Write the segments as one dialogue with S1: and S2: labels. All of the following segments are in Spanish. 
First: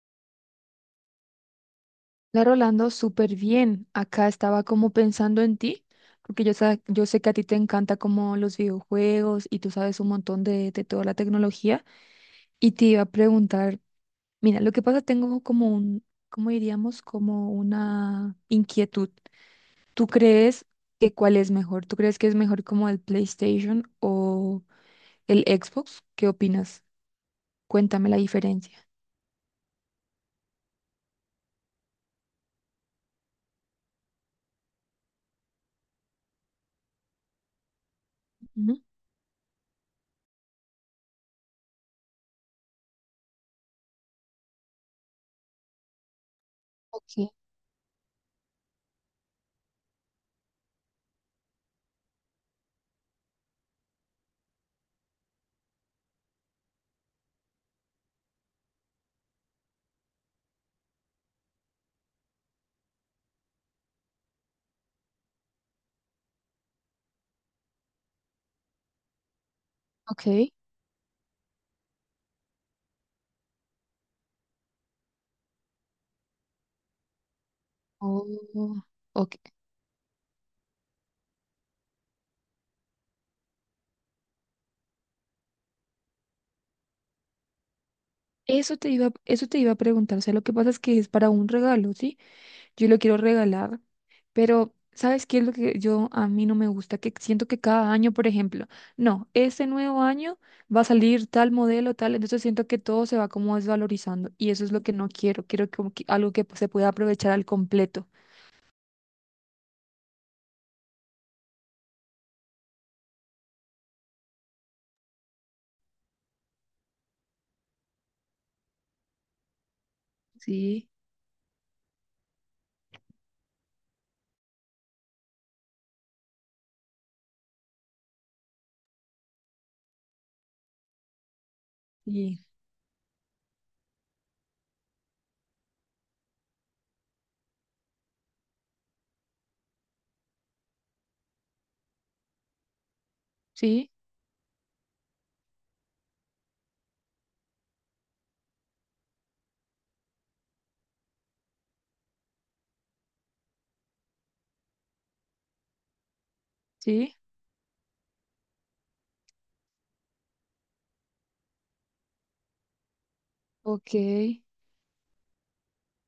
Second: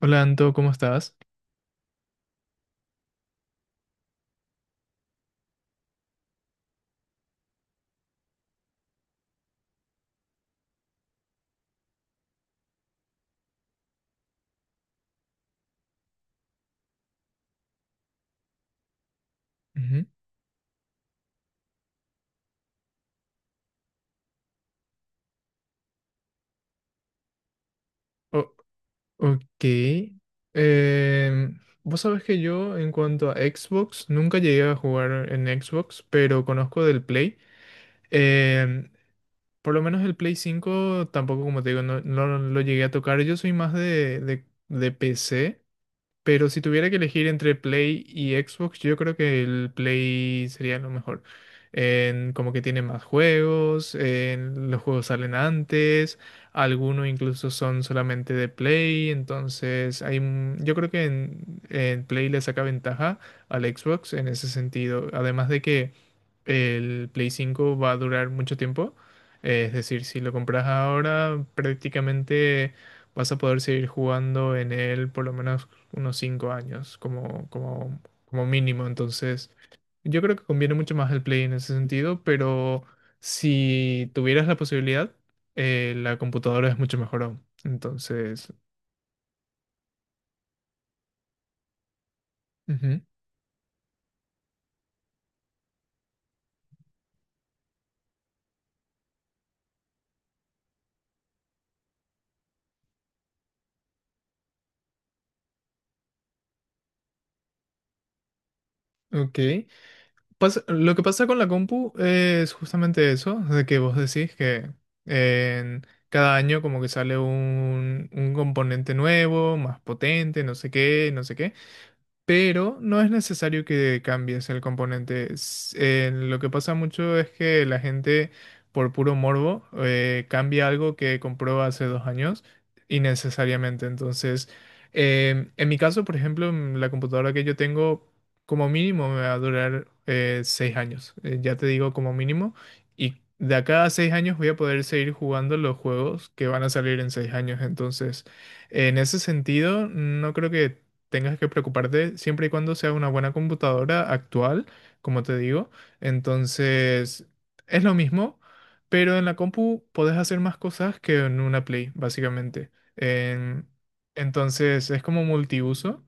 S1: Hola Anto, ¿cómo estás?
S2: La Rolando, súper bien. Acá estaba como pensando en ti, porque yo sé que a ti te encanta como los videojuegos y tú sabes un montón de toda la tecnología. Y te iba a preguntar, mira, lo que pasa, tengo como un, ¿cómo diríamos? Como una inquietud.
S1: Ujú.
S2: ¿Tú crees que cuál es mejor? ¿Tú crees que es mejor como el PlayStation o el Xbox? ¿Qué opinas? Cuéntame la
S1: O-
S2: diferencia.
S1: ok. Vos sabés que yo en cuanto a Xbox, nunca llegué a jugar en Xbox, pero conozco del Play.
S2: Ujú.
S1: Em, por lo menos el Play 5 tampoco, como te digo, no lo llegué a tocar. Yo soy más de PC. Pero si tuviera que elegir
S2: Ok,
S1: entre Play y Xbox, yo creo que el Play sería lo mejor. Como que tiene más juegos, los juegos salen antes, algunos incluso son solamente de Play, entonces yo creo que en Play le saca ventaja al Xbox en ese sentido. Además de que el Play 5 va a durar mucho tiempo, es decir, si
S2: ok.
S1: lo compras ahora, prácticamente vas a poder seguir jugando en él por lo menos unos cinco años como
S2: Oh,
S1: mínimo.
S2: ok.
S1: Entonces, yo creo que conviene mucho más el Play en ese sentido, pero si tuvieras la posibilidad, la computadora es mucho mejor aún. Entonces,
S2: Eso te iba a preguntar. O sea, lo que pasa es que es para un regalo, ¿sí? Yo lo
S1: ujú,
S2: quiero regalar, pero ¿sabes qué es lo que yo a mí no me gusta? Que siento que cada año, por ejemplo, no, este nuevo año va a salir tal modelo, tal, entonces siento que todo se va como desvalorizando y eso es lo que no quiero. Quiero como que algo que se pueda aprovechar al completo.
S1: ok. Pasa- lo que pasa con la compu es justamente eso, de que vos decís que en cada año como que sale un componente nuevo, más potente, no sé
S2: Sí,
S1: qué, no sé qué. Pero no es necesario que cambies el componente. Lo que pasa mucho es que la gente, por puro morbo, cambia algo que compró hace dos
S2: sí,
S1: años innecesariamente. Entonces, en mi caso, por ejemplo, la computadora que yo tengo, como mínimo me va a durar seis años. Ya te digo, como mínimo. Y de acá a
S2: sí,
S1: seis años voy a poder seguir jugando los juegos que van a salir en seis años. Entonces, en ese sentido, no creo que tengas que preocuparte siempre y cuando sea una buena computadora actual, como te digo.
S2: sí,
S1: Entonces, es lo mismo, pero en la compu podés hacer más cosas que en una Play, básicamente. En-
S2: ok.
S1: entonces, es como multiuso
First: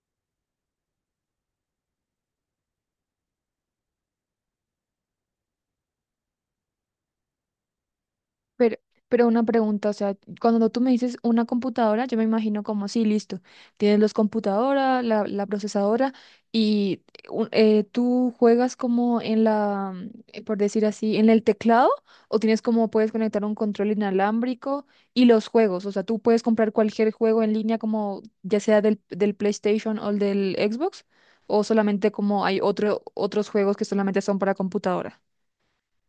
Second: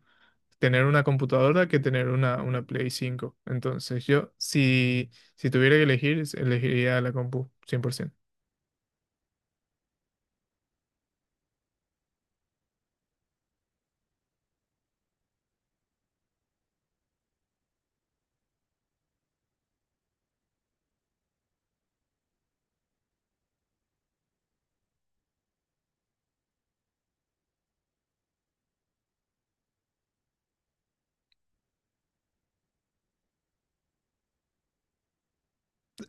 S1: tener una computadora que tener una Play cinco. Entonces, yo, si tuviera que elegir, elegiría la compu, cien por ciento.
S2: Pero, pero una pregunta, o sea, cuando tú me dices una computadora, yo me imagino como, sí, listo, tienes los computadoras, la procesadora, y tú juegas como en la, por decir así, en el teclado, o tienes como, puedes conectar un control inalámbrico y los juegos, o sea, tú puedes comprar cualquier juego en línea como, ya sea del PlayStation o el del Xbox, o solamente como hay otros juegos que solamente son para computadora.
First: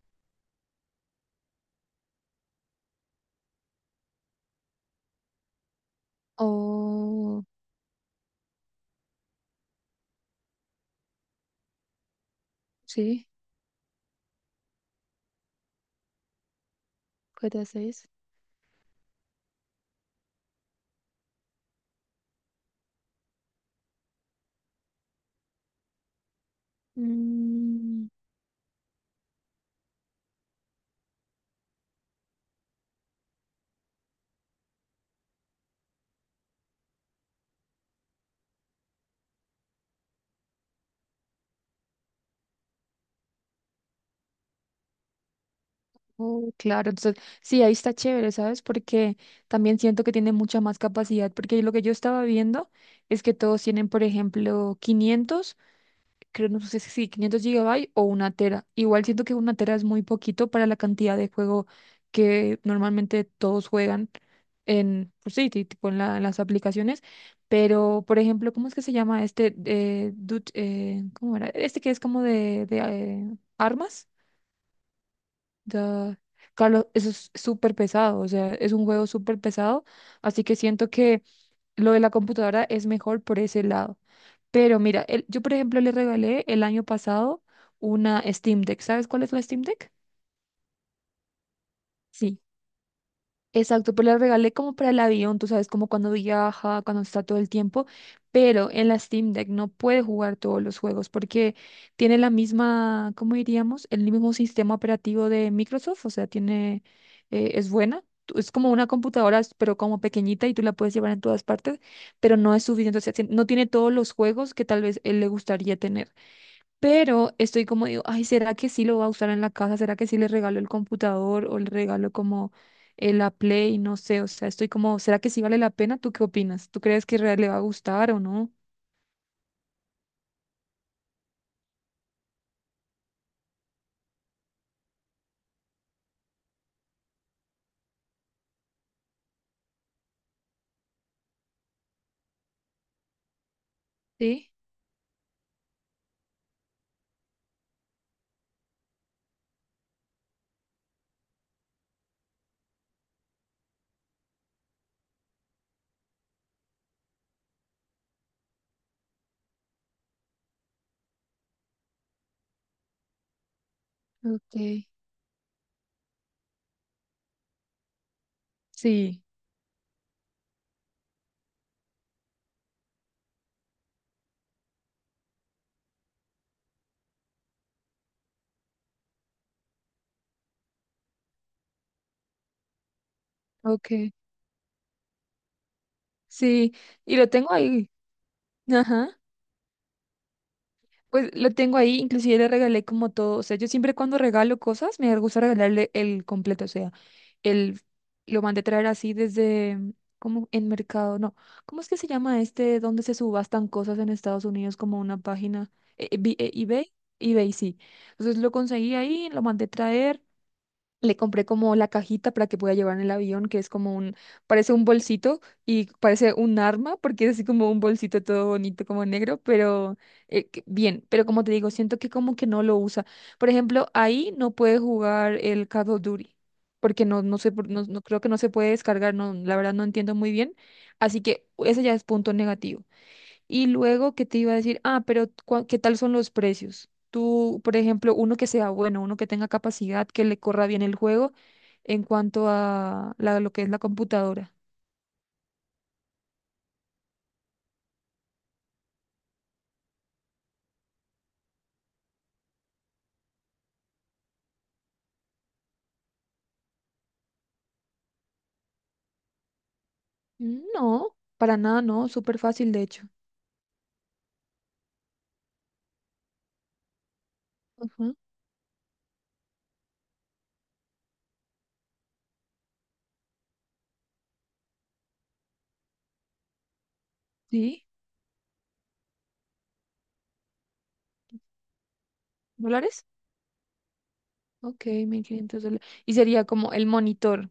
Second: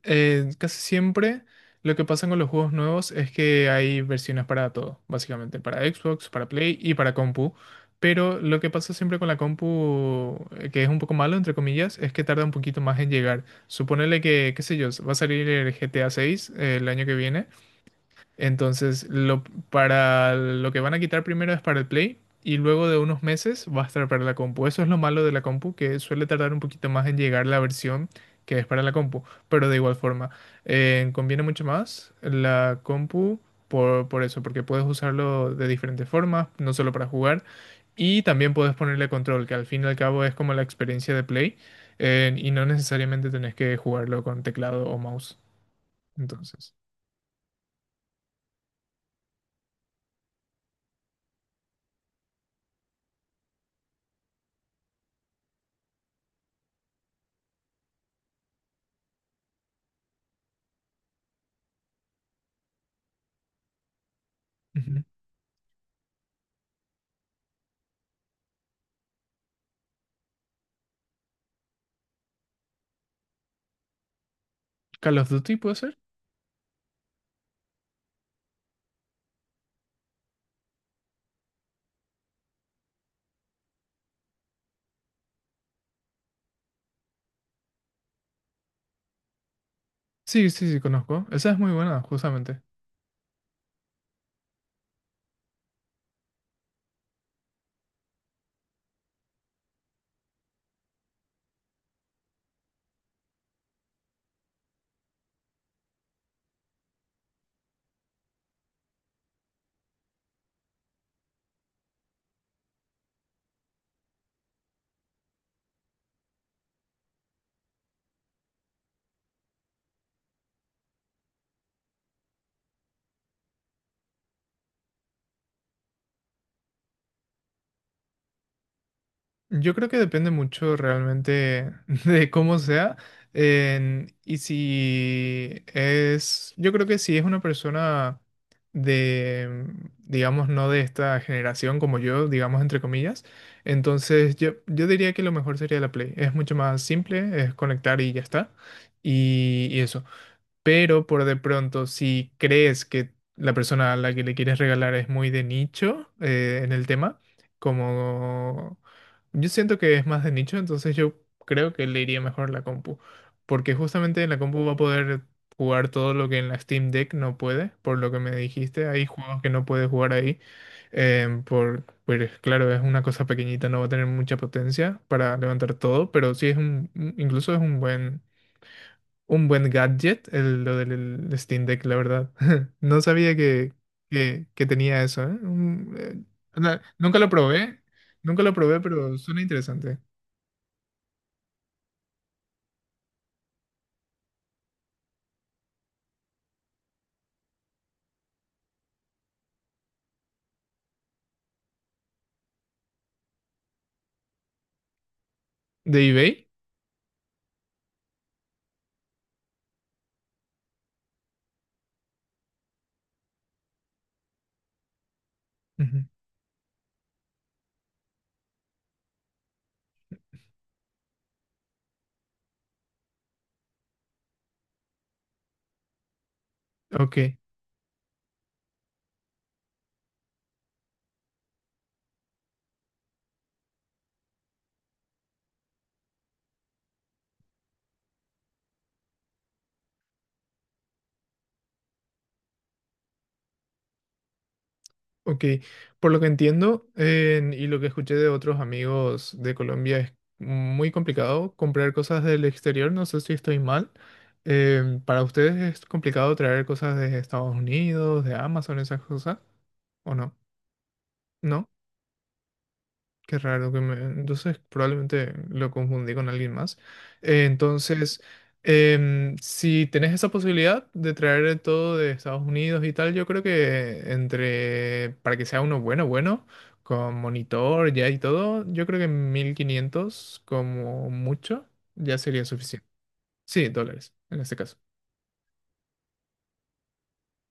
S1: Casi siempre lo que pasa con los juegos nuevos es que hay versiones para todo, básicamente, para Xbox, para Play y para
S2: Oh,
S1: compu. Pero lo que pasa siempre con la compu, que es un poco malo, entre comillas, es que tarda un poquito más en
S2: sí,
S1: llegar. Suponele que, qué sé yo, va a salir el GTA 6 el año que viene.
S2: GTA 6.
S1: Entonces, para lo que van a quitar primero es para el Play y luego de unos meses va a estar para la compu. Eso es lo malo de la compu, que suele tardar un poquito más en llegar la
S2: Mm,
S1: versión que es para la compu, pero de igual forma, conviene mucho más la compu por eso, porque puedes usarlo de diferentes formas, no solo para jugar, y también puedes ponerle control, que al fin y al cabo es como la experiencia de Play, y no necesariamente tenés que jugarlo con teclado o mouse.
S2: oh,
S1: Entonces,
S2: claro, entonces sí, ahí está chévere, ¿sabes? Porque también siento que tiene mucha más capacidad, porque lo que yo estaba viendo es que todos tienen, por ejemplo, 500 creo, no sé si 500 gigabytes o una tera. Igual siento que una tera es muy poquito para la cantidad de juego que normalmente todos juegan
S1: ujú.
S2: en, pues sí, tipo en las aplicaciones, pero, por ejemplo, ¿cómo es que se llama este, ¿cómo era? Este que es como de armas.
S1: Call of Duty puede ser.
S2: Ya. Carlos, eso es súper pesado, o sea, es un juego súper pesado, así que siento que lo de la computadora es mejor por ese lado. Pero mira, yo por ejemplo le regalé el año pasado una Steam Deck. ¿Sabes cuál es la Steam Deck?
S1: Sí, sí, sí, conozco. Esa es muy buena,
S2: Sí.
S1: justamente.
S2: Exacto, pero la regalé como para el avión, tú sabes, como cuando viaja, cuando está todo el tiempo, pero en la Steam Deck no puede jugar todos los juegos porque tiene la misma, ¿cómo diríamos? El mismo sistema operativo de Microsoft, o sea, tiene, es buena, es como una computadora, pero como pequeñita y tú la puedes llevar en todas partes, pero no es suficiente, o sea, no tiene todos los juegos que tal vez él le gustaría tener. Pero estoy como digo, ay, ¿será que sí lo va a usar en la casa? ¿Será que sí le regalo el computador o le regalo como la Play? No sé, o sea, estoy como, ¿será que sí vale la pena? ¿Tú qué opinas? ¿Tú crees que real le va a gustar o no?
S1: Yo creo que depende mucho realmente de cómo sea. Y si es, yo creo que si es una persona de, digamos, no de esta generación como yo, digamos, entre comillas, entonces
S2: Sí,
S1: yo diría que lo mejor sería la Play. Es mucho más simple, es conectar y ya está. Y eso. Pero por de pronto, si crees que la persona a la que le quieres regalar es muy de nicho en el tema, como yo siento que es más de nicho, entonces yo creo que le iría mejor la compu, porque justamente en la
S2: ok.
S1: compu va a poder jugar todo lo que en la Steam Deck no puede, por lo que me dijiste, hay
S2: Sí,
S1: juegos que no puede jugar ahí, pues claro, es una cosa pequeñita, no va a tener mucha potencia para levantar todo, pero sí es incluso es un buen gadget, lo del el Steam Deck, la verdad. No sabía
S2: ok.
S1: que tenía eso, ¿eh?
S2: Sí, y
S1: Nunca
S2: lo
S1: lo
S2: tengo
S1: probé,
S2: ahí.
S1: nunca lo probé, pero
S2: Ajá.
S1: suena interesante.
S2: Pues lo tengo ahí, inclusive le regalé como todo, o sea, yo siempre cuando regalo cosas me gusta regalarle el completo, o sea, el lo mandé traer así desde como en mercado, no, ¿cómo es que se llama este donde se subastan cosas en Estados Unidos como una página?
S1: ¿De eBay?
S2: ¿eBay? EBay, sí. Entonces lo conseguí ahí, lo mandé traer, le compré como la cajita para que pueda llevar en el avión, que es como un, parece un bolsito y
S1: Ujú.
S2: parece un arma, porque es así como un bolsito todo bonito, como negro, pero bien, pero como te digo, siento que como que no lo usa. Por ejemplo, ahí no puede jugar el Call of Duty, porque
S1: Ok,
S2: no, no sé, no, no creo que no se puede descargar, no, la verdad no entiendo muy bien. Así que ese ya es punto negativo. Y luego, ¿qué te iba a decir? Ah, pero ¿qué tal son los precios? Tú, por ejemplo, uno que sea bueno, uno que tenga capacidad, que le corra bien el juego en cuanto a lo que es la computadora.
S1: ok. Por lo que entiendo y lo que escuché de otros amigos de Colombia es muy complicado comprar cosas del exterior, no sé si estoy mal. ¿Para ustedes es complicado traer cosas de Estados Unidos, de Amazon, esas cosas? ¿O no?
S2: Mm, no, para
S1: ¿No?
S2: nada, no, súper fácil de hecho.
S1: Qué raro que me... Entonces probablemente lo confundí con alguien más.
S2: Ajá.
S1: Entonces, si tenés esa posibilidad de traer todo de Estados Unidos y tal, yo creo que entre... Para que sea uno bueno, bueno, con
S2: Sí,
S1: monitor ya y todo, yo creo que 1500 como mucho ya sería suficiente.
S2: ¿dólares?
S1: Sí, dólares en este caso.
S2: Ok, $1500. Y sería como el monitor.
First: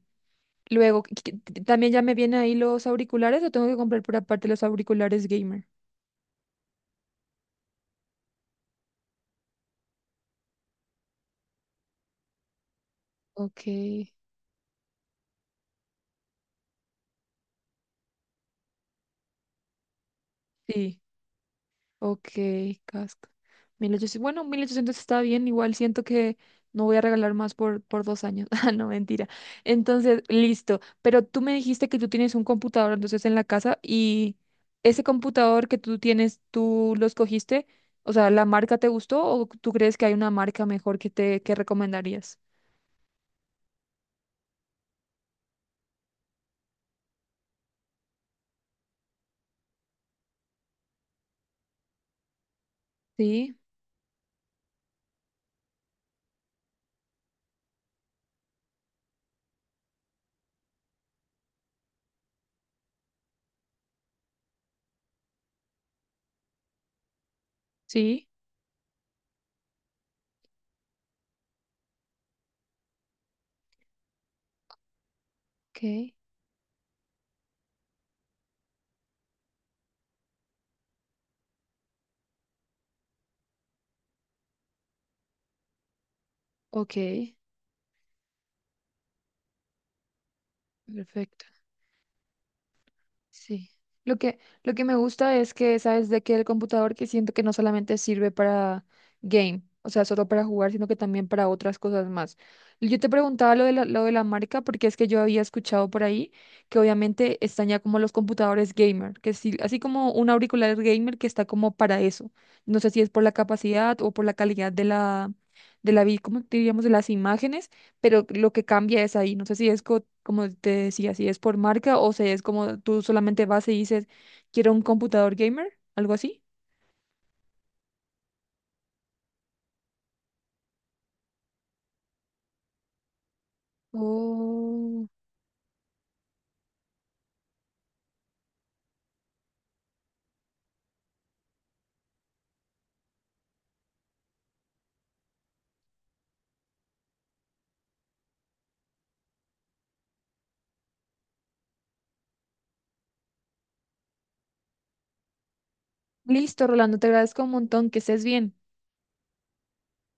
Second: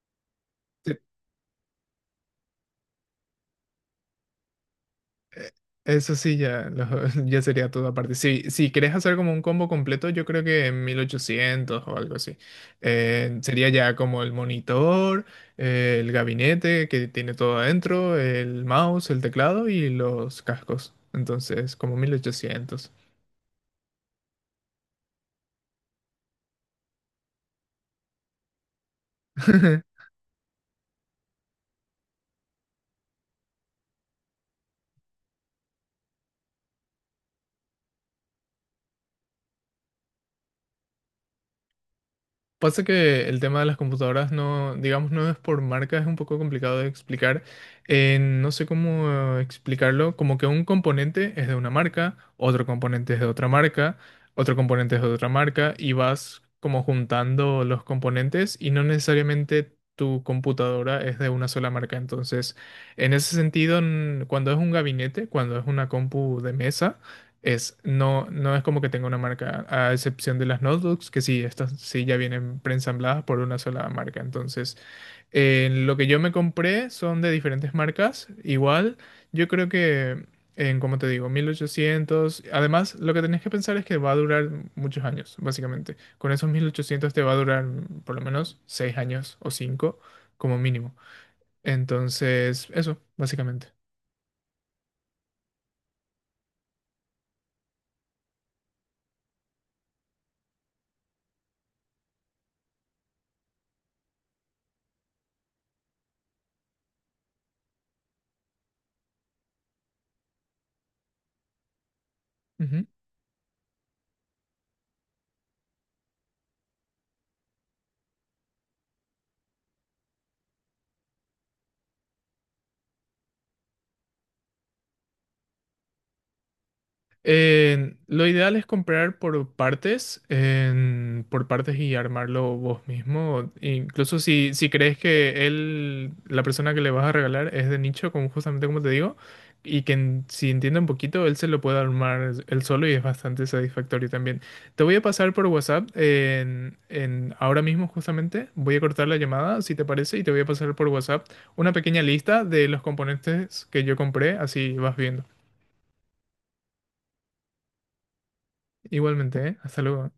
S2: Luego, ¿también ya me vienen ahí los auriculares o tengo que comprar por aparte los auriculares gamer?
S1: Eso sí, ya sería todo aparte. Si querés hacer como un combo completo, yo creo que en 1800 o algo así.
S2: Ok.
S1: Sería ya como el monitor, el gabinete que tiene todo adentro, el mouse, el teclado y los cascos.
S2: Sí.
S1: Entonces, como mil
S2: Ok,
S1: ochocientos
S2: casco. 1800. Bueno, 1800 está bien, igual siento que no voy a regalar más por 2 años. Ah, no, mentira. Entonces, listo. Pero tú me dijiste que tú tienes un computador entonces en la casa y ese computador que tú tienes, ¿tú lo escogiste? O sea, ¿la marca te gustó o tú crees que hay una marca mejor que te que recomendarías?
S1: Pasa que el tema de las computadoras no, digamos, no es por marca, es un poco complicado de explicar. No sé cómo explicarlo, como que un componente es de una marca, otro componente es de otra
S2: Sí,
S1: marca, otro componente es de otra marca, y vas como juntando los componentes y no necesariamente tu computadora es de una sola marca. Entonces, en ese sentido, cuando es un gabinete, cuando es una compu de mesa, no,
S2: sí,
S1: no es como que tenga una marca, a excepción de las notebooks, que sí, estas sí ya vienen preensambladas por una sola marca. Entonces, lo que
S2: ok,
S1: yo me compré son de diferentes marcas. Igual, yo creo que en, como te digo, 1800. Además, lo que tenés que pensar es que va a durar muchos años, básicamente. Con esos mil
S2: ok,
S1: ochocientos te va a durar por lo menos 6 años o 5 como mínimo.
S2: perfecto.
S1: Entonces, eso, básicamente.
S2: Sí. Lo que me gusta es que, ¿sabes? De que el computador que siento que no solamente sirve para game, o sea, solo para jugar, sino que también para otras cosas más. Yo te preguntaba lo de la marca porque es que yo había escuchado por ahí que obviamente están ya como los computadores gamer, que sí, así como un auricular gamer que está como para eso. No sé si es por la capacidad o por la calidad de la, ¿cómo diríamos? De las imágenes, pero lo que cambia es ahí. No sé si es como te decía, si es por marca o si es como tú solamente vas y dices, quiero un computador gamer, algo así.
S1: Lo ideal es comprar por partes, por partes y armarlo vos mismo. Incluso si, si crees
S2: Oh,
S1: que él, la persona que le vas a regalar es de nicho, como justamente como te digo, y que si entiende un poquito, él se lo puede armar él solo y es bastante satisfactorio también. Te voy a pasar por WhatsApp ahora mismo justamente. Voy a cortar la llamada, si te parece, y te voy a pasar por WhatsApp una pequeña lista de los componentes que yo compré, así vas viendo.
S2: listo, Rolando, te agradezco un montón, que estés bien.
S1: Igualmente, ¿eh? Hasta luego.